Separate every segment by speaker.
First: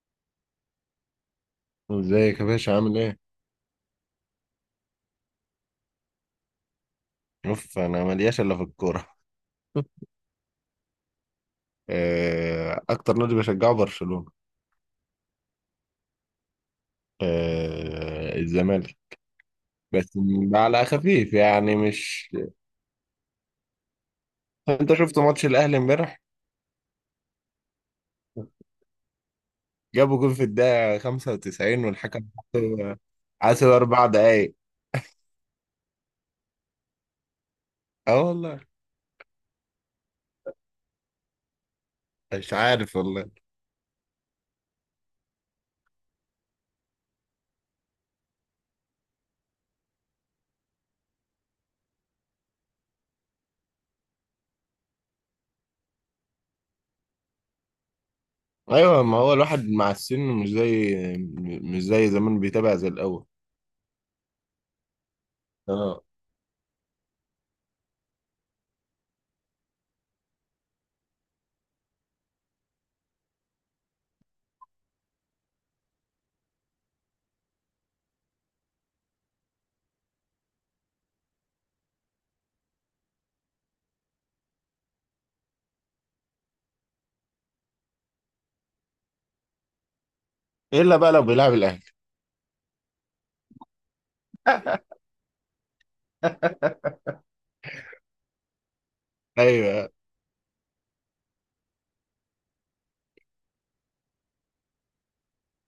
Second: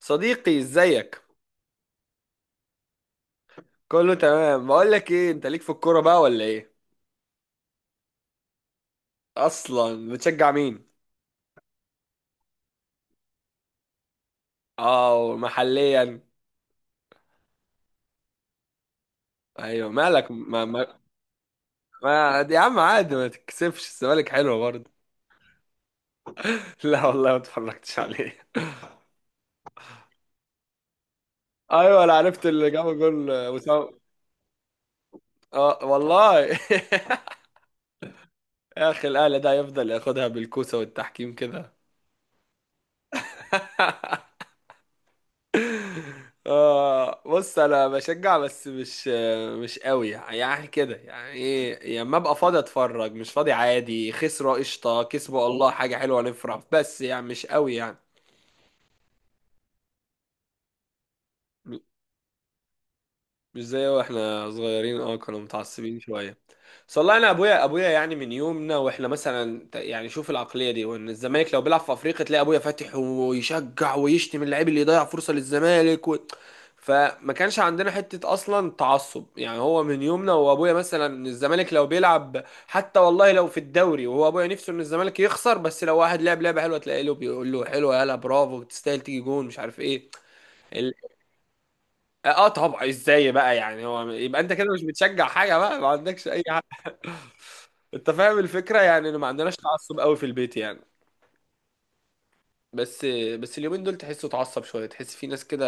Speaker 1: صديقي ازيك؟
Speaker 2: ازيك يا باشا، عامل ايه؟
Speaker 1: كله تمام. بقول لك ايه، انت ليك في الكوره بقى ولا ايه؟
Speaker 2: شوف، انا ملياش الا في الكوره.
Speaker 1: اصلا بتشجع مين؟
Speaker 2: آه، اكتر نادي بشجعه برشلونه.
Speaker 1: اه محليا.
Speaker 2: آه، الزمالك.
Speaker 1: ايوه
Speaker 2: بس
Speaker 1: مالك؟
Speaker 2: على خفيف يعني،
Speaker 1: ما
Speaker 2: مش.
Speaker 1: يا عم عادي، ما تتكسفش، الزمالك حلوه برضه.
Speaker 2: انت شفت ماتش الاهلي امبارح؟
Speaker 1: لا والله ما اتفرجتش عليه.
Speaker 2: جابوا جول في الدقيقه 95
Speaker 1: ايوه انا
Speaker 2: والحكم
Speaker 1: عرفت اللي جاب جول،
Speaker 2: حاسب
Speaker 1: وسام.
Speaker 2: 4 دقايق.
Speaker 1: اه والله.
Speaker 2: اه والله.
Speaker 1: يا اخي الاهلي ده يفضل ياخدها بالكوسه والتحكيم كده.
Speaker 2: مش عارف والله.
Speaker 1: آه بص انا بشجع، بس مش مش قوي يعني، كده يعني، ايه، يا اما ابقى فاضي اتفرج، مش فاضي عادي، خسروا قشطه، كسبوا الله حاجه حلوه نفرح، بس يعني مش قوي يعني.
Speaker 2: ايوه، ما هو الواحد مع السن مش زي،
Speaker 1: م-
Speaker 2: مش زي زمان، بيتابع زي الاول.
Speaker 1: مش زي واحنا صغيرين، اه كنا متعصبين
Speaker 2: اه.
Speaker 1: شويه. بس والله انا ابويا يعني من يومنا واحنا مثلا يعني شوف العقليه دي، وان الزمالك لو بيلعب في افريقيا تلاقي ابويا فاتح ويشجع ويشتم اللعيب اللي يضيع فرصه للزمالك و... فما كانش عندنا حته اصلا تعصب يعني. هو من يومنا وابويا مثلا الزمالك لو بيلعب حتى والله لو في الدوري، وهو ابويا نفسه ان الزمالك يخسر، بس لو واحد لعب لعبه حلوه تلاقي له بيقول له حلوه يلا برافو تستاهل، تيجي جون، مش عارف ايه. ال...
Speaker 2: الا بقى لو بيلعب الاهلي.
Speaker 1: اه طبعا، ازاي بقى يعني، هو يبقى انت كده مش بتشجع حاجه بقى، ما عندكش اي. انت فاهم الفكره يعني، إن ما عندناش
Speaker 2: ايوه.
Speaker 1: تعصب قوي في البيت يعني. بس بس اليومين دول تحسه اتعصب شويه، تحس في ناس كده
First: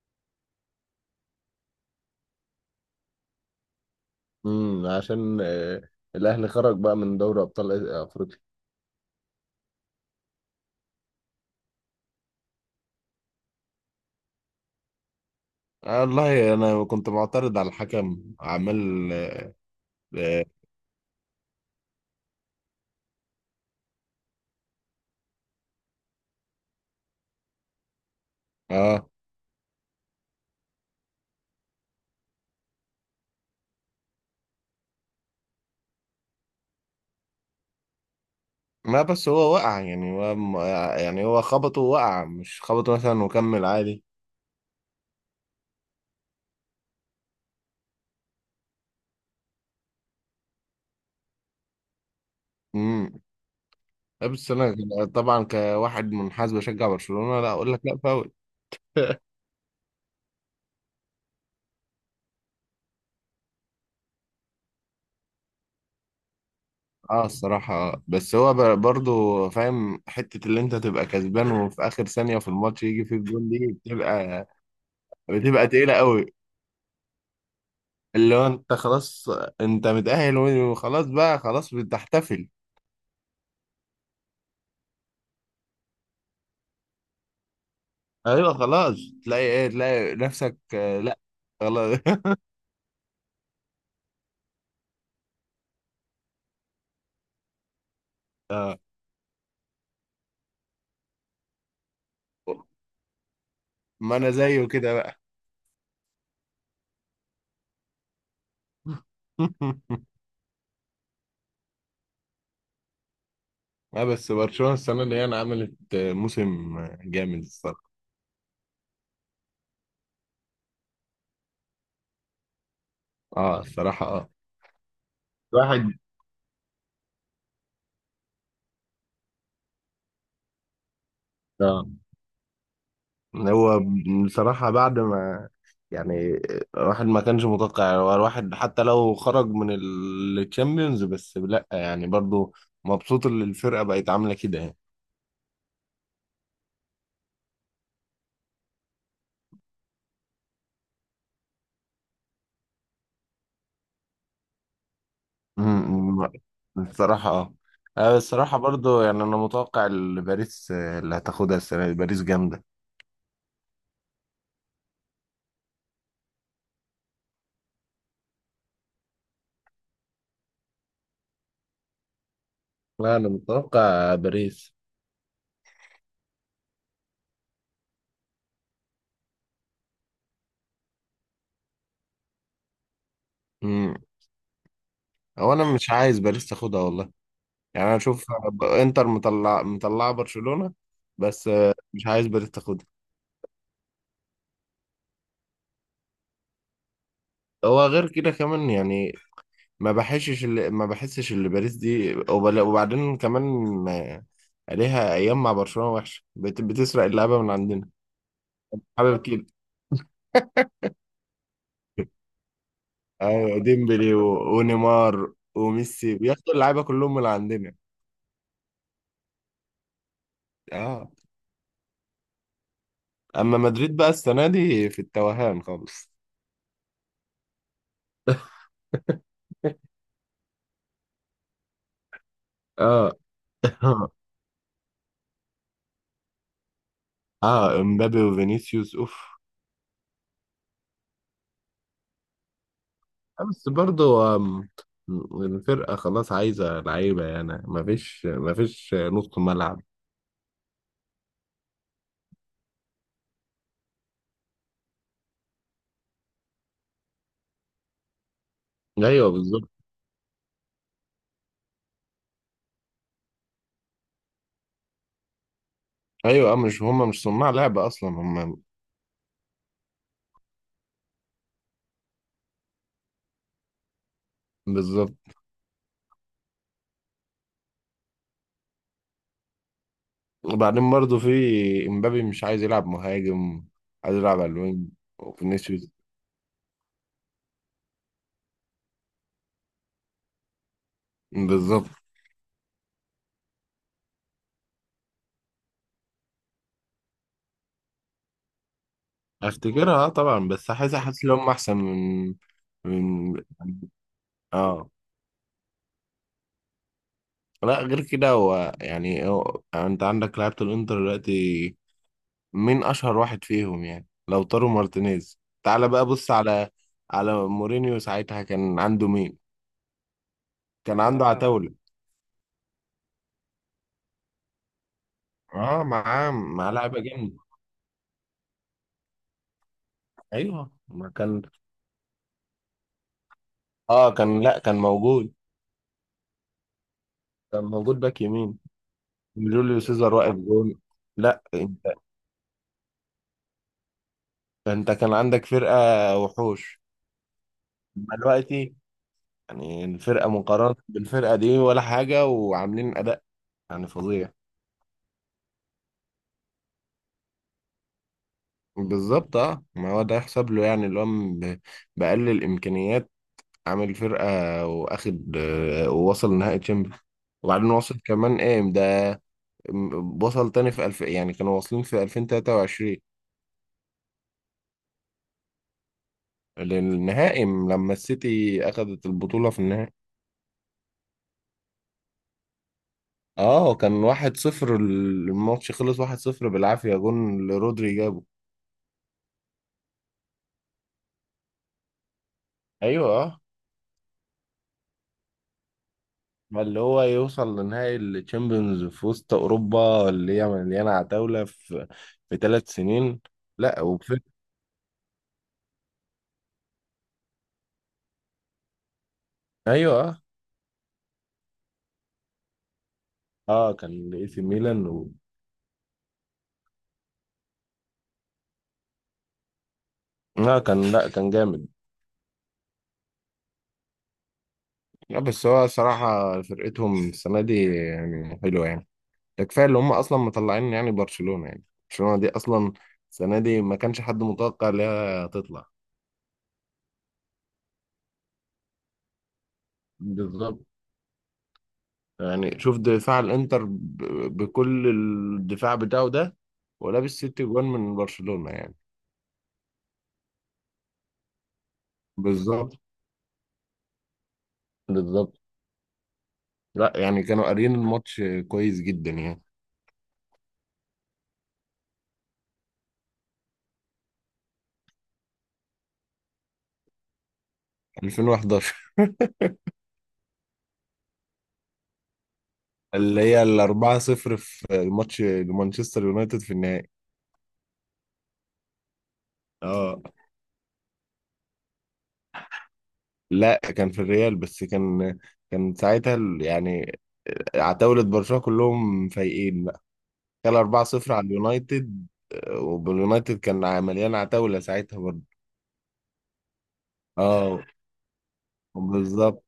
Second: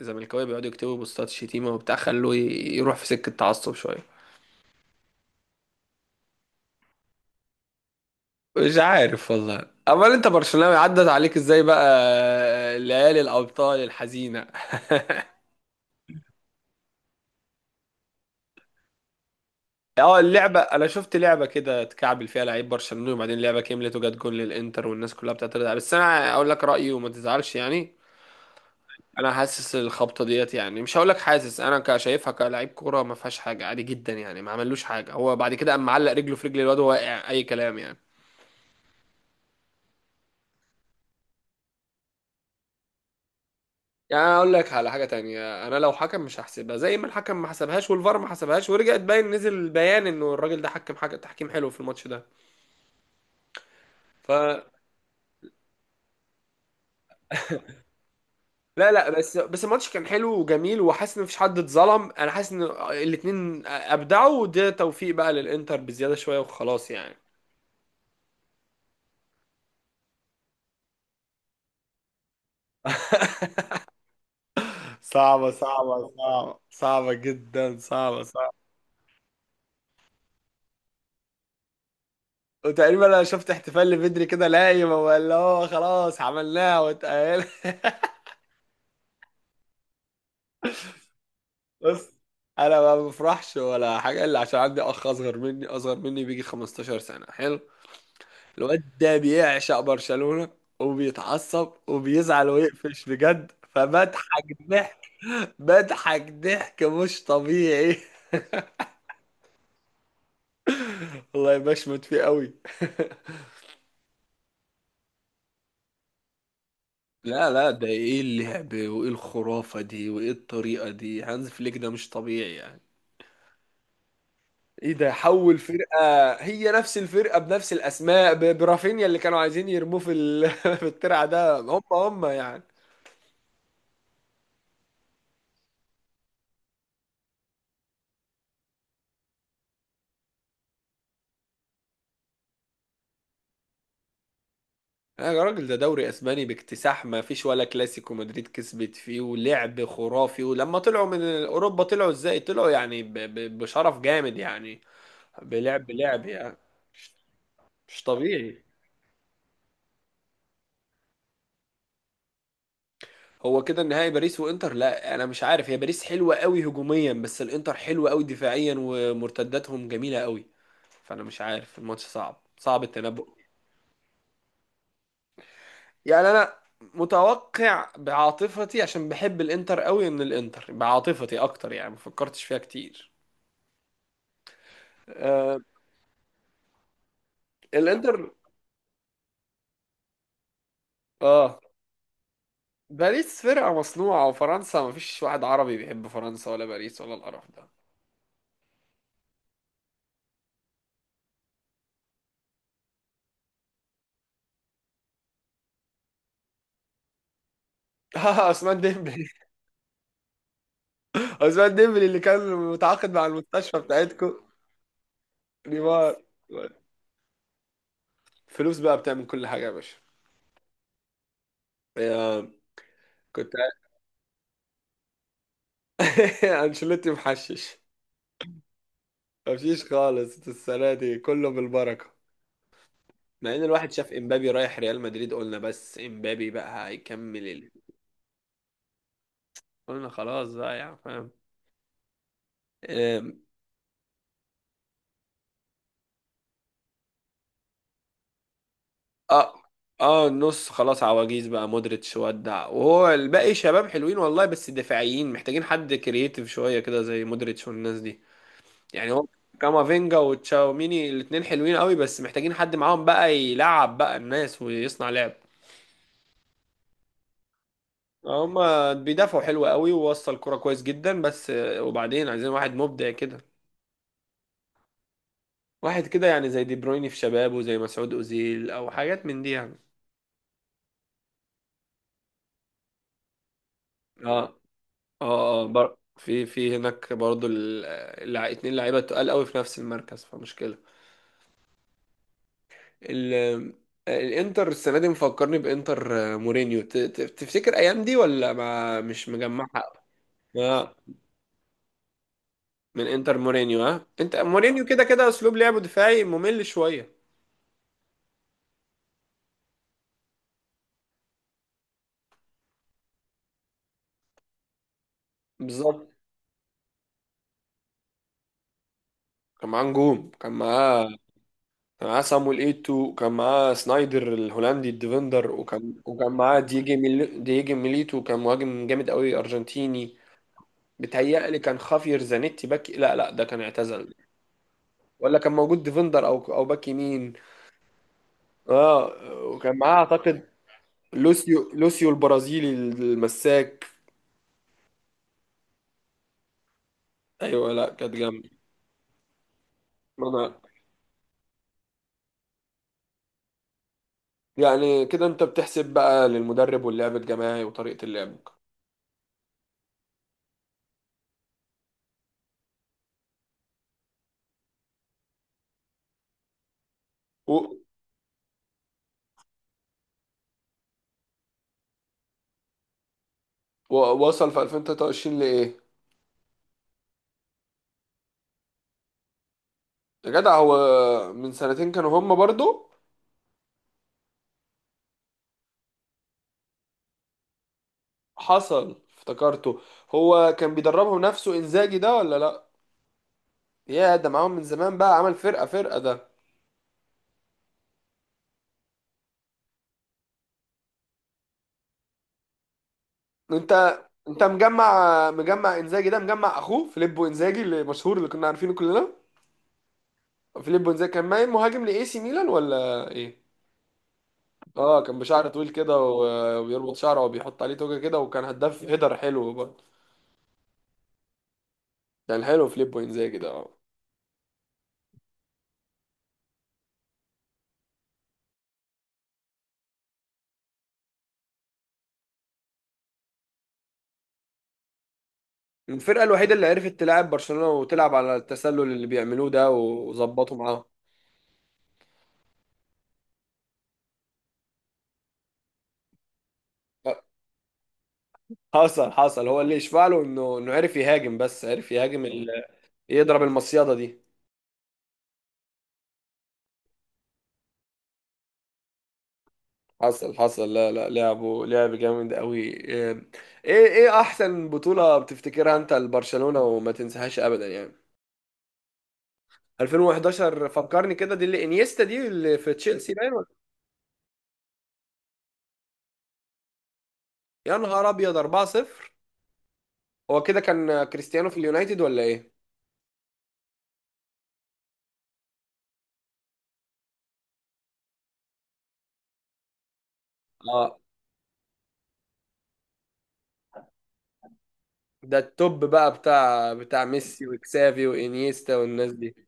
Speaker 1: زملكاويه بيقعدوا يكتبوا بوستات شتيمه وبتاع، خلوه يروح في سكه تعصب شويه.
Speaker 2: عشان آه، الاهلي خرج بقى من دوري ابطال افريقيا.
Speaker 1: مش عارف والله. امال انت برشلوناوي عدت عليك ازاي بقى ليالي الابطال الحزينه؟
Speaker 2: والله انا كنت معترض على الحكم عمال.
Speaker 1: اه
Speaker 2: اه.
Speaker 1: اللعبه، انا شفت لعبه كده اتكعبل فيها لعيب برشلونه، وبعدين اللعبه كملت وجت جون للانتر والناس كلها بتعترض عليها، بس انا اقول لك رايي وما تزعلش يعني.
Speaker 2: آه.
Speaker 1: انا حاسس الخبطه ديت يعني، مش هقول لك حاسس، انا كشايفها كلاعب كوره، ما فيهاش حاجه، عادي جدا يعني، ما عملوش حاجه. هو بعد كده قام معلق رجله في رجل الواد وهو واقع، اي كلام يعني.
Speaker 2: ما بس هو وقع، يعني هو يعني هو خبطه وقع، مش خبطه مثلا وكمل عادي.
Speaker 1: يعني انا اقول لك على حاجه تانية، انا لو حكم مش هحسبها، زي ما الحكم ما حسبهاش والفار ما حسبهاش، ورجعت باين نزل بيان انه الراجل ده حكم حاجه تحكيم حلو في الماتش ده.
Speaker 2: امم
Speaker 1: ف
Speaker 2: بس انا طبعا كواحد منحاز بشجع برشلونة، لا اقول لك لا، فاول.
Speaker 1: لا لا، بس الماتش كان حلو وجميل، وحاسس ان مفيش حد اتظلم، انا حاسس ان الاتنين ابدعوا، وده توفيق بقى للانتر بزياده شويه وخلاص يعني.
Speaker 2: اه الصراحة. آه. بس هو برضو فاهم، حتة اللي انت تبقى كسبان وفي اخر ثانية في الماتش يجي فيك الجون دي، بتبقى
Speaker 1: صعبة
Speaker 2: بتبقى تقيلة
Speaker 1: صعبة
Speaker 2: قوي.
Speaker 1: صعبة صعبة جدا، صعبة
Speaker 2: اللي هو
Speaker 1: صعبة
Speaker 2: انت خلاص، انت متأهل وخلاص بقى، خلاص بتحتفل.
Speaker 1: وتقريبا انا شفت احتفال لبدري كده، لايم هو اللي هو خلاص عملناها واتقال.
Speaker 2: ايوه، خلاص. تلاقي ايه، تلاقي نفسك، لا، خلاص.
Speaker 1: بص انا ما بفرحش ولا حاجة الا عشان عندي اخ اصغر مني، اصغر مني بيجي 15 سنة، حلو
Speaker 2: آه،
Speaker 1: الواد ده بيعشق برشلونة وبيتعصب وبيزعل ويقفش بجد،
Speaker 2: ما انا
Speaker 1: فبضحك
Speaker 2: زيه كده
Speaker 1: ضحك،
Speaker 2: بقى.
Speaker 1: بضحك ضحك مش طبيعي. والله بشمت فيه قوي.
Speaker 2: اه، بس برشلونة السنة دي يعني عملت موسم جامد
Speaker 1: لا لا، ده
Speaker 2: الصراحة.
Speaker 1: ايه اللعب، وايه الخرافة دي، وايه الطريقة دي، هانز فليك ده مش طبيعي يعني.
Speaker 2: اه، الصراحة اه.
Speaker 1: ايه ده، حول
Speaker 2: واحد،
Speaker 1: فرقة، هي نفس الفرقة بنفس الاسماء، برافينيا اللي كانوا عايزين يرموه في في الترعة، ده هم هم يعني.
Speaker 2: هو بصراحة بعد ما يعني الواحد ما كانش متوقع، هو الواحد حتى لو خرج من التشامبيونز، بس لا يعني برضو مبسوط ان الفرقة بقت عاملة كده يعني.
Speaker 1: يا راجل ده دوري اسباني باكتساح، ما فيش ولا كلاسيكو مدريد كسبت فيه، ولعب خرافي، ولما طلعوا من اوروبا طلعوا ازاي، طلعوا يعني بشرف جامد يعني، بلعب
Speaker 2: أمم،
Speaker 1: يعني. مش
Speaker 2: بصراحة اه.
Speaker 1: مش
Speaker 2: الصراحة
Speaker 1: طبيعي.
Speaker 2: برضو يعني انا متوقع باريس، اللي هتاخدها السنة دي. باريس جامدة.
Speaker 1: هو كده النهائي باريس وانتر. لا انا مش عارف، هي باريس حلوه قوي هجوميا، بس الانتر حلوه قوي دفاعيا ومرتداتهم جميله قوي، فانا مش عارف، الماتش صعب، صعب
Speaker 2: لا،
Speaker 1: التنبؤ.
Speaker 2: انا متوقع باريس.
Speaker 1: يعني انا متوقع بعاطفتي، عشان بحب الانتر قوي، ان الانتر بعاطفتي اكتر يعني، ما فكرتش فيها كتير.
Speaker 2: أمم، هو
Speaker 1: آه
Speaker 2: انا مش عايز باريس تاخدها والله. يعني انا اشوف،
Speaker 1: الانتر.
Speaker 2: انتر مطلعة برشلونة. بس
Speaker 1: اه
Speaker 2: مش عايز باريس تاخدها.
Speaker 1: باريس فرقه مصنوعه، وفرنسا ما فيش واحد عربي بيحب فرنسا ولا باريس ولا القرف ده.
Speaker 2: هو غير كده كمان يعني، ما بحسش اللي باريس دي، وبل- وبعدين كمان، آه، عليها ايام مع برشلونة وحشة، بتسرق اللعبة من عندنا.
Speaker 1: عثمان
Speaker 2: حابب
Speaker 1: ديمبلي،
Speaker 2: كده.
Speaker 1: عثمان ديمبلي اللي كان متعاقد مع
Speaker 2: ايوه،
Speaker 1: المستشفى
Speaker 2: ديمبلي
Speaker 1: بتاعتكم.
Speaker 2: ونيمار وميسي
Speaker 1: نيمار،
Speaker 2: بياخدوا اللعيبة كلهم من عندنا.
Speaker 1: فلوس بقى، بتعمل كل حاجة يا باشا.
Speaker 2: اه.
Speaker 1: يا كنت.
Speaker 2: اما مدريد بقى السنة دي في التوهان خالص.
Speaker 1: انشيلوتي محشش، مفيش خالص السنة دي، كله بالبركة.
Speaker 2: اه.
Speaker 1: مع ان الواحد شاف امبابي رايح ريال مدريد، قلنا بس امبابي بقى هيكمل ال...
Speaker 2: اه، امبابي وفينيسيوس اوف.
Speaker 1: قلنا خلاص بقى يعني، فاهم. أم،
Speaker 2: بس برضه، الفرقة خلاص عايزة لعيبة، يعني مفيش نص
Speaker 1: اه.
Speaker 2: ملعب.
Speaker 1: اه النص خلاص عواجيز بقى، مودريتش ودع، وهو الباقي شباب حلوين والله، بس دفاعيين محتاجين حد كرييتيف شوية كده زي مودريتش والناس دي، يعني هو
Speaker 2: أيوه، بالظبط.
Speaker 1: كامافينجا وتشاوميني الاتنين حلوين قوي، بس محتاجين حد معاهم بقى يلعب بقى الناس ويصنع لعب.
Speaker 2: أيوه، مش صناع لعبة أصلا هما.
Speaker 1: هما بيدافعوا حلو قوي ووصل كرة كويس جدا، بس وبعدين عايزين واحد مبدع كده،
Speaker 2: بالظبط.
Speaker 1: واحد كده يعني زي دي برويني في شبابه، زي مسعود أوزيل او حاجات من دي يعني.
Speaker 2: وبعدين برضه في، إمبابي مش عايز يلعب مهاجم، عايز يلعب على
Speaker 1: اه
Speaker 2: الوينج.
Speaker 1: اه، اه
Speaker 2: وفينيسيوس.
Speaker 1: في هناك برضو ال... اتنين لعيبة تقال قوي في نفس المركز، فمشكلة.
Speaker 2: بالظبط.
Speaker 1: ال... الانتر السنة دي مفكرني بانتر مورينيو، تفتكر ايام دي ولا ما مش مجمعها؟
Speaker 2: أفتكرها، أه طبعا، بس
Speaker 1: لا
Speaker 2: حاسس إن هما أحسن من،
Speaker 1: من
Speaker 2: من.
Speaker 1: انتر مورينيو، ها انت مورينيو
Speaker 2: اه.
Speaker 1: كده كده اسلوب لعبه دفاعي ممل شويه.
Speaker 2: لا، غير كده، يعني انت عندك لعيبة الانتر دلوقتي، مين اشهر واحد فيهم يعني؟ لوتارو مارتينيز. تعال بقى
Speaker 1: بالظبط.
Speaker 2: بص على، على مورينيو ساعتها كان عنده مين؟
Speaker 1: كان معاه نجوم كان
Speaker 2: كان
Speaker 1: معاه
Speaker 2: عنده اه عتاولة.
Speaker 1: كان معاه صامويل ايتو، كان معاه سنايدر الهولندي الديفندر،
Speaker 2: اه
Speaker 1: وكان
Speaker 2: معاه
Speaker 1: وكان معاه
Speaker 2: معاه لعيبة جامدة.
Speaker 1: دييجي ميليتو كان مهاجم جامد قوي ارجنتيني.
Speaker 2: ايوه ما كان.
Speaker 1: بيتهيألي كان خافير زانيتي باك، لا لا ده كان اعتزل،
Speaker 2: اه كان، لا كان موجود.
Speaker 1: ولا كان موجود ديفندر او باك يمين.
Speaker 2: كان موجود باك يمين.
Speaker 1: اه وكان
Speaker 2: جوليو
Speaker 1: معاه
Speaker 2: سيزار واقف
Speaker 1: اعتقد
Speaker 2: جون. لا،
Speaker 1: لوسيو
Speaker 2: انت
Speaker 1: لوسيو البرازيلي المساك.
Speaker 2: انت كان عندك فرقة وحوش.
Speaker 1: ايوه لا كانت
Speaker 2: أما دلوقتي، يعني الفرقة
Speaker 1: جامده.
Speaker 2: مقارنة بالفرقة دي ولا حاجة، وعاملين أداء يعني فظيع.
Speaker 1: يعني كده انت بتحسب بقى للمدرب واللعب الجماعي وطريقة اللعب.
Speaker 2: بالظبط، اه، ما هو ده يحسب له، يعني اللي هو بأقل الامكانيات عامل فرقه، واخد ووصل نهائي تشامبيونز، وبعدين
Speaker 1: و...
Speaker 2: وصل كمان ايه ده، وصل تاني في الف، يعني كانوا واصلين في 2023
Speaker 1: ووصل في 2023 لإيه؟
Speaker 2: للنهائي، لما السيتي اخدت البطوله في النهائي.
Speaker 1: يا جدع هو من سنتين كانوا هم برضو.
Speaker 2: اه، كان واحد صفر. الماتش خلص واحد صفر بالعافيه، جون لرودري جابه.
Speaker 1: حصل افتكرته. هو كان بيدربهم نفسه انزاجي ده ولا لا؟
Speaker 2: ايوه اه،
Speaker 1: يا ده معاهم من زمان بقى، عمل فرقة، فرقة ده.
Speaker 2: اللي هو يوصل لنهائي الشامبيونز في وسط اوروبا اللي هي مليانه عتاوله، في 3 سنين.
Speaker 1: انت
Speaker 2: لا، وفي.
Speaker 1: انت مجمع انزاجي ده؟ مجمع اخوه فيليبو انزاجي اللي مشهور اللي كنا عارفينه كلنا،
Speaker 2: ايوه اه.
Speaker 1: فيليبو انزاجي كان مهاجم لاي سي ميلان ولا ايه؟
Speaker 2: آه، كان اي سي ميلان
Speaker 1: اه
Speaker 2: و...
Speaker 1: كان بشعر طويل كده وبيربط شعره وبيحط عليه توجه كده، وكان هداف هيدر حلو برضه.
Speaker 2: لا كان، جامد.
Speaker 1: كان حلو في ليبو انزاجي ده اه.
Speaker 2: لا، بس هو صراحه فرقتهم السنه دي يعني حلوه يعني، ده كفايه اللي هم اصلا مطلعين يعني برشلونه يعني. برشلونه دي اصلا السنه دي ما كانش حد متوقع ان هي تطلع.
Speaker 1: الفرقة الوحيدة اللي عرفت تلعب برشلونة وتلعب على التسلل اللي بيعملوه ده، وظبطوا
Speaker 2: بالظبط.
Speaker 1: معاهم.
Speaker 2: يعني شوف دفاع الانتر بكل الدفاع بتاعه ده، ولابس ست جوان من برشلونة يعني.
Speaker 1: حصل حصل، هو اللي يشفع له انه انه عرف يهاجم، بس عرف يهاجم ال...
Speaker 2: بالظبط.
Speaker 1: يضرب المصيدة دي.
Speaker 2: بالظبط. لا، يعني كانوا قاريين الماتش كويس جدا يعني.
Speaker 1: حصل حصل، لا لا لعبه، لعب جامد قوي. ايه ايه احسن بطولة بتفتكرها انت لبرشلونة وما تنساهاش ابدا يعني؟
Speaker 2: 2011.
Speaker 1: 2011. فكرني كده، دي اللي انيستا، دي اللي في تشيلسي
Speaker 2: اللي
Speaker 1: باين.
Speaker 2: هي الأربعة صفر في الماتش لمانشستر يونايتد في النهائي.
Speaker 1: يا نهار ابيض، 4-0.
Speaker 2: اه.
Speaker 1: هو كده كان كريستيانو في اليونايتد ولا ايه؟
Speaker 2: لا، كان في الريال، بس كان، كان ساعتها يعني عتاولة برشلونة كلهم فايقين بقى. كان 4
Speaker 1: اه
Speaker 2: 0 على اليونايتد. آه، واليونايتد كان مليان عتاولة ساعتها برضه.
Speaker 1: ده التوب بقى بتاع ميسي
Speaker 2: اه.
Speaker 1: وكسافي وانيستا والناس دي.
Speaker 2: بالظبط.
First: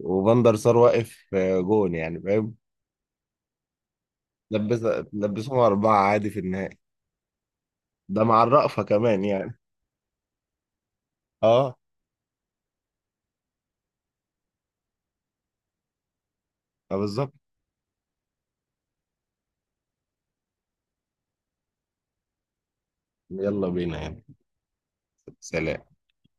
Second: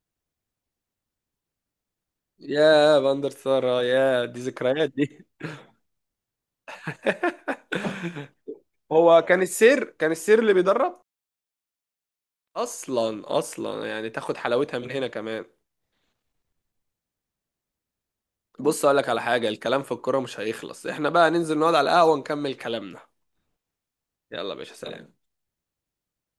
Speaker 2: وفان دار سار واقف جون، يعني فاهم.
Speaker 1: يا فاندر سارة، يا دي
Speaker 2: لبس
Speaker 1: ذكريات دي.
Speaker 2: لبسهم أربعة عادي في النهائي، ده مع الرأفة
Speaker 1: هو
Speaker 2: كمان
Speaker 1: كان
Speaker 2: يعني.
Speaker 1: السير، كان السير اللي بيدرب
Speaker 2: اه.
Speaker 1: اصلا، اصلا يعني تاخد حلاوتها من هنا كمان.
Speaker 2: آه، بالظبط.
Speaker 1: بص اقول لك على حاجة، الكلام في الكورة مش هيخلص، احنا بقى ننزل نقعد على القهوة ونكمل كلامنا.
Speaker 2: يلا بينا يعني.
Speaker 1: يلا يا باشا، سلام.
Speaker 2: سلام.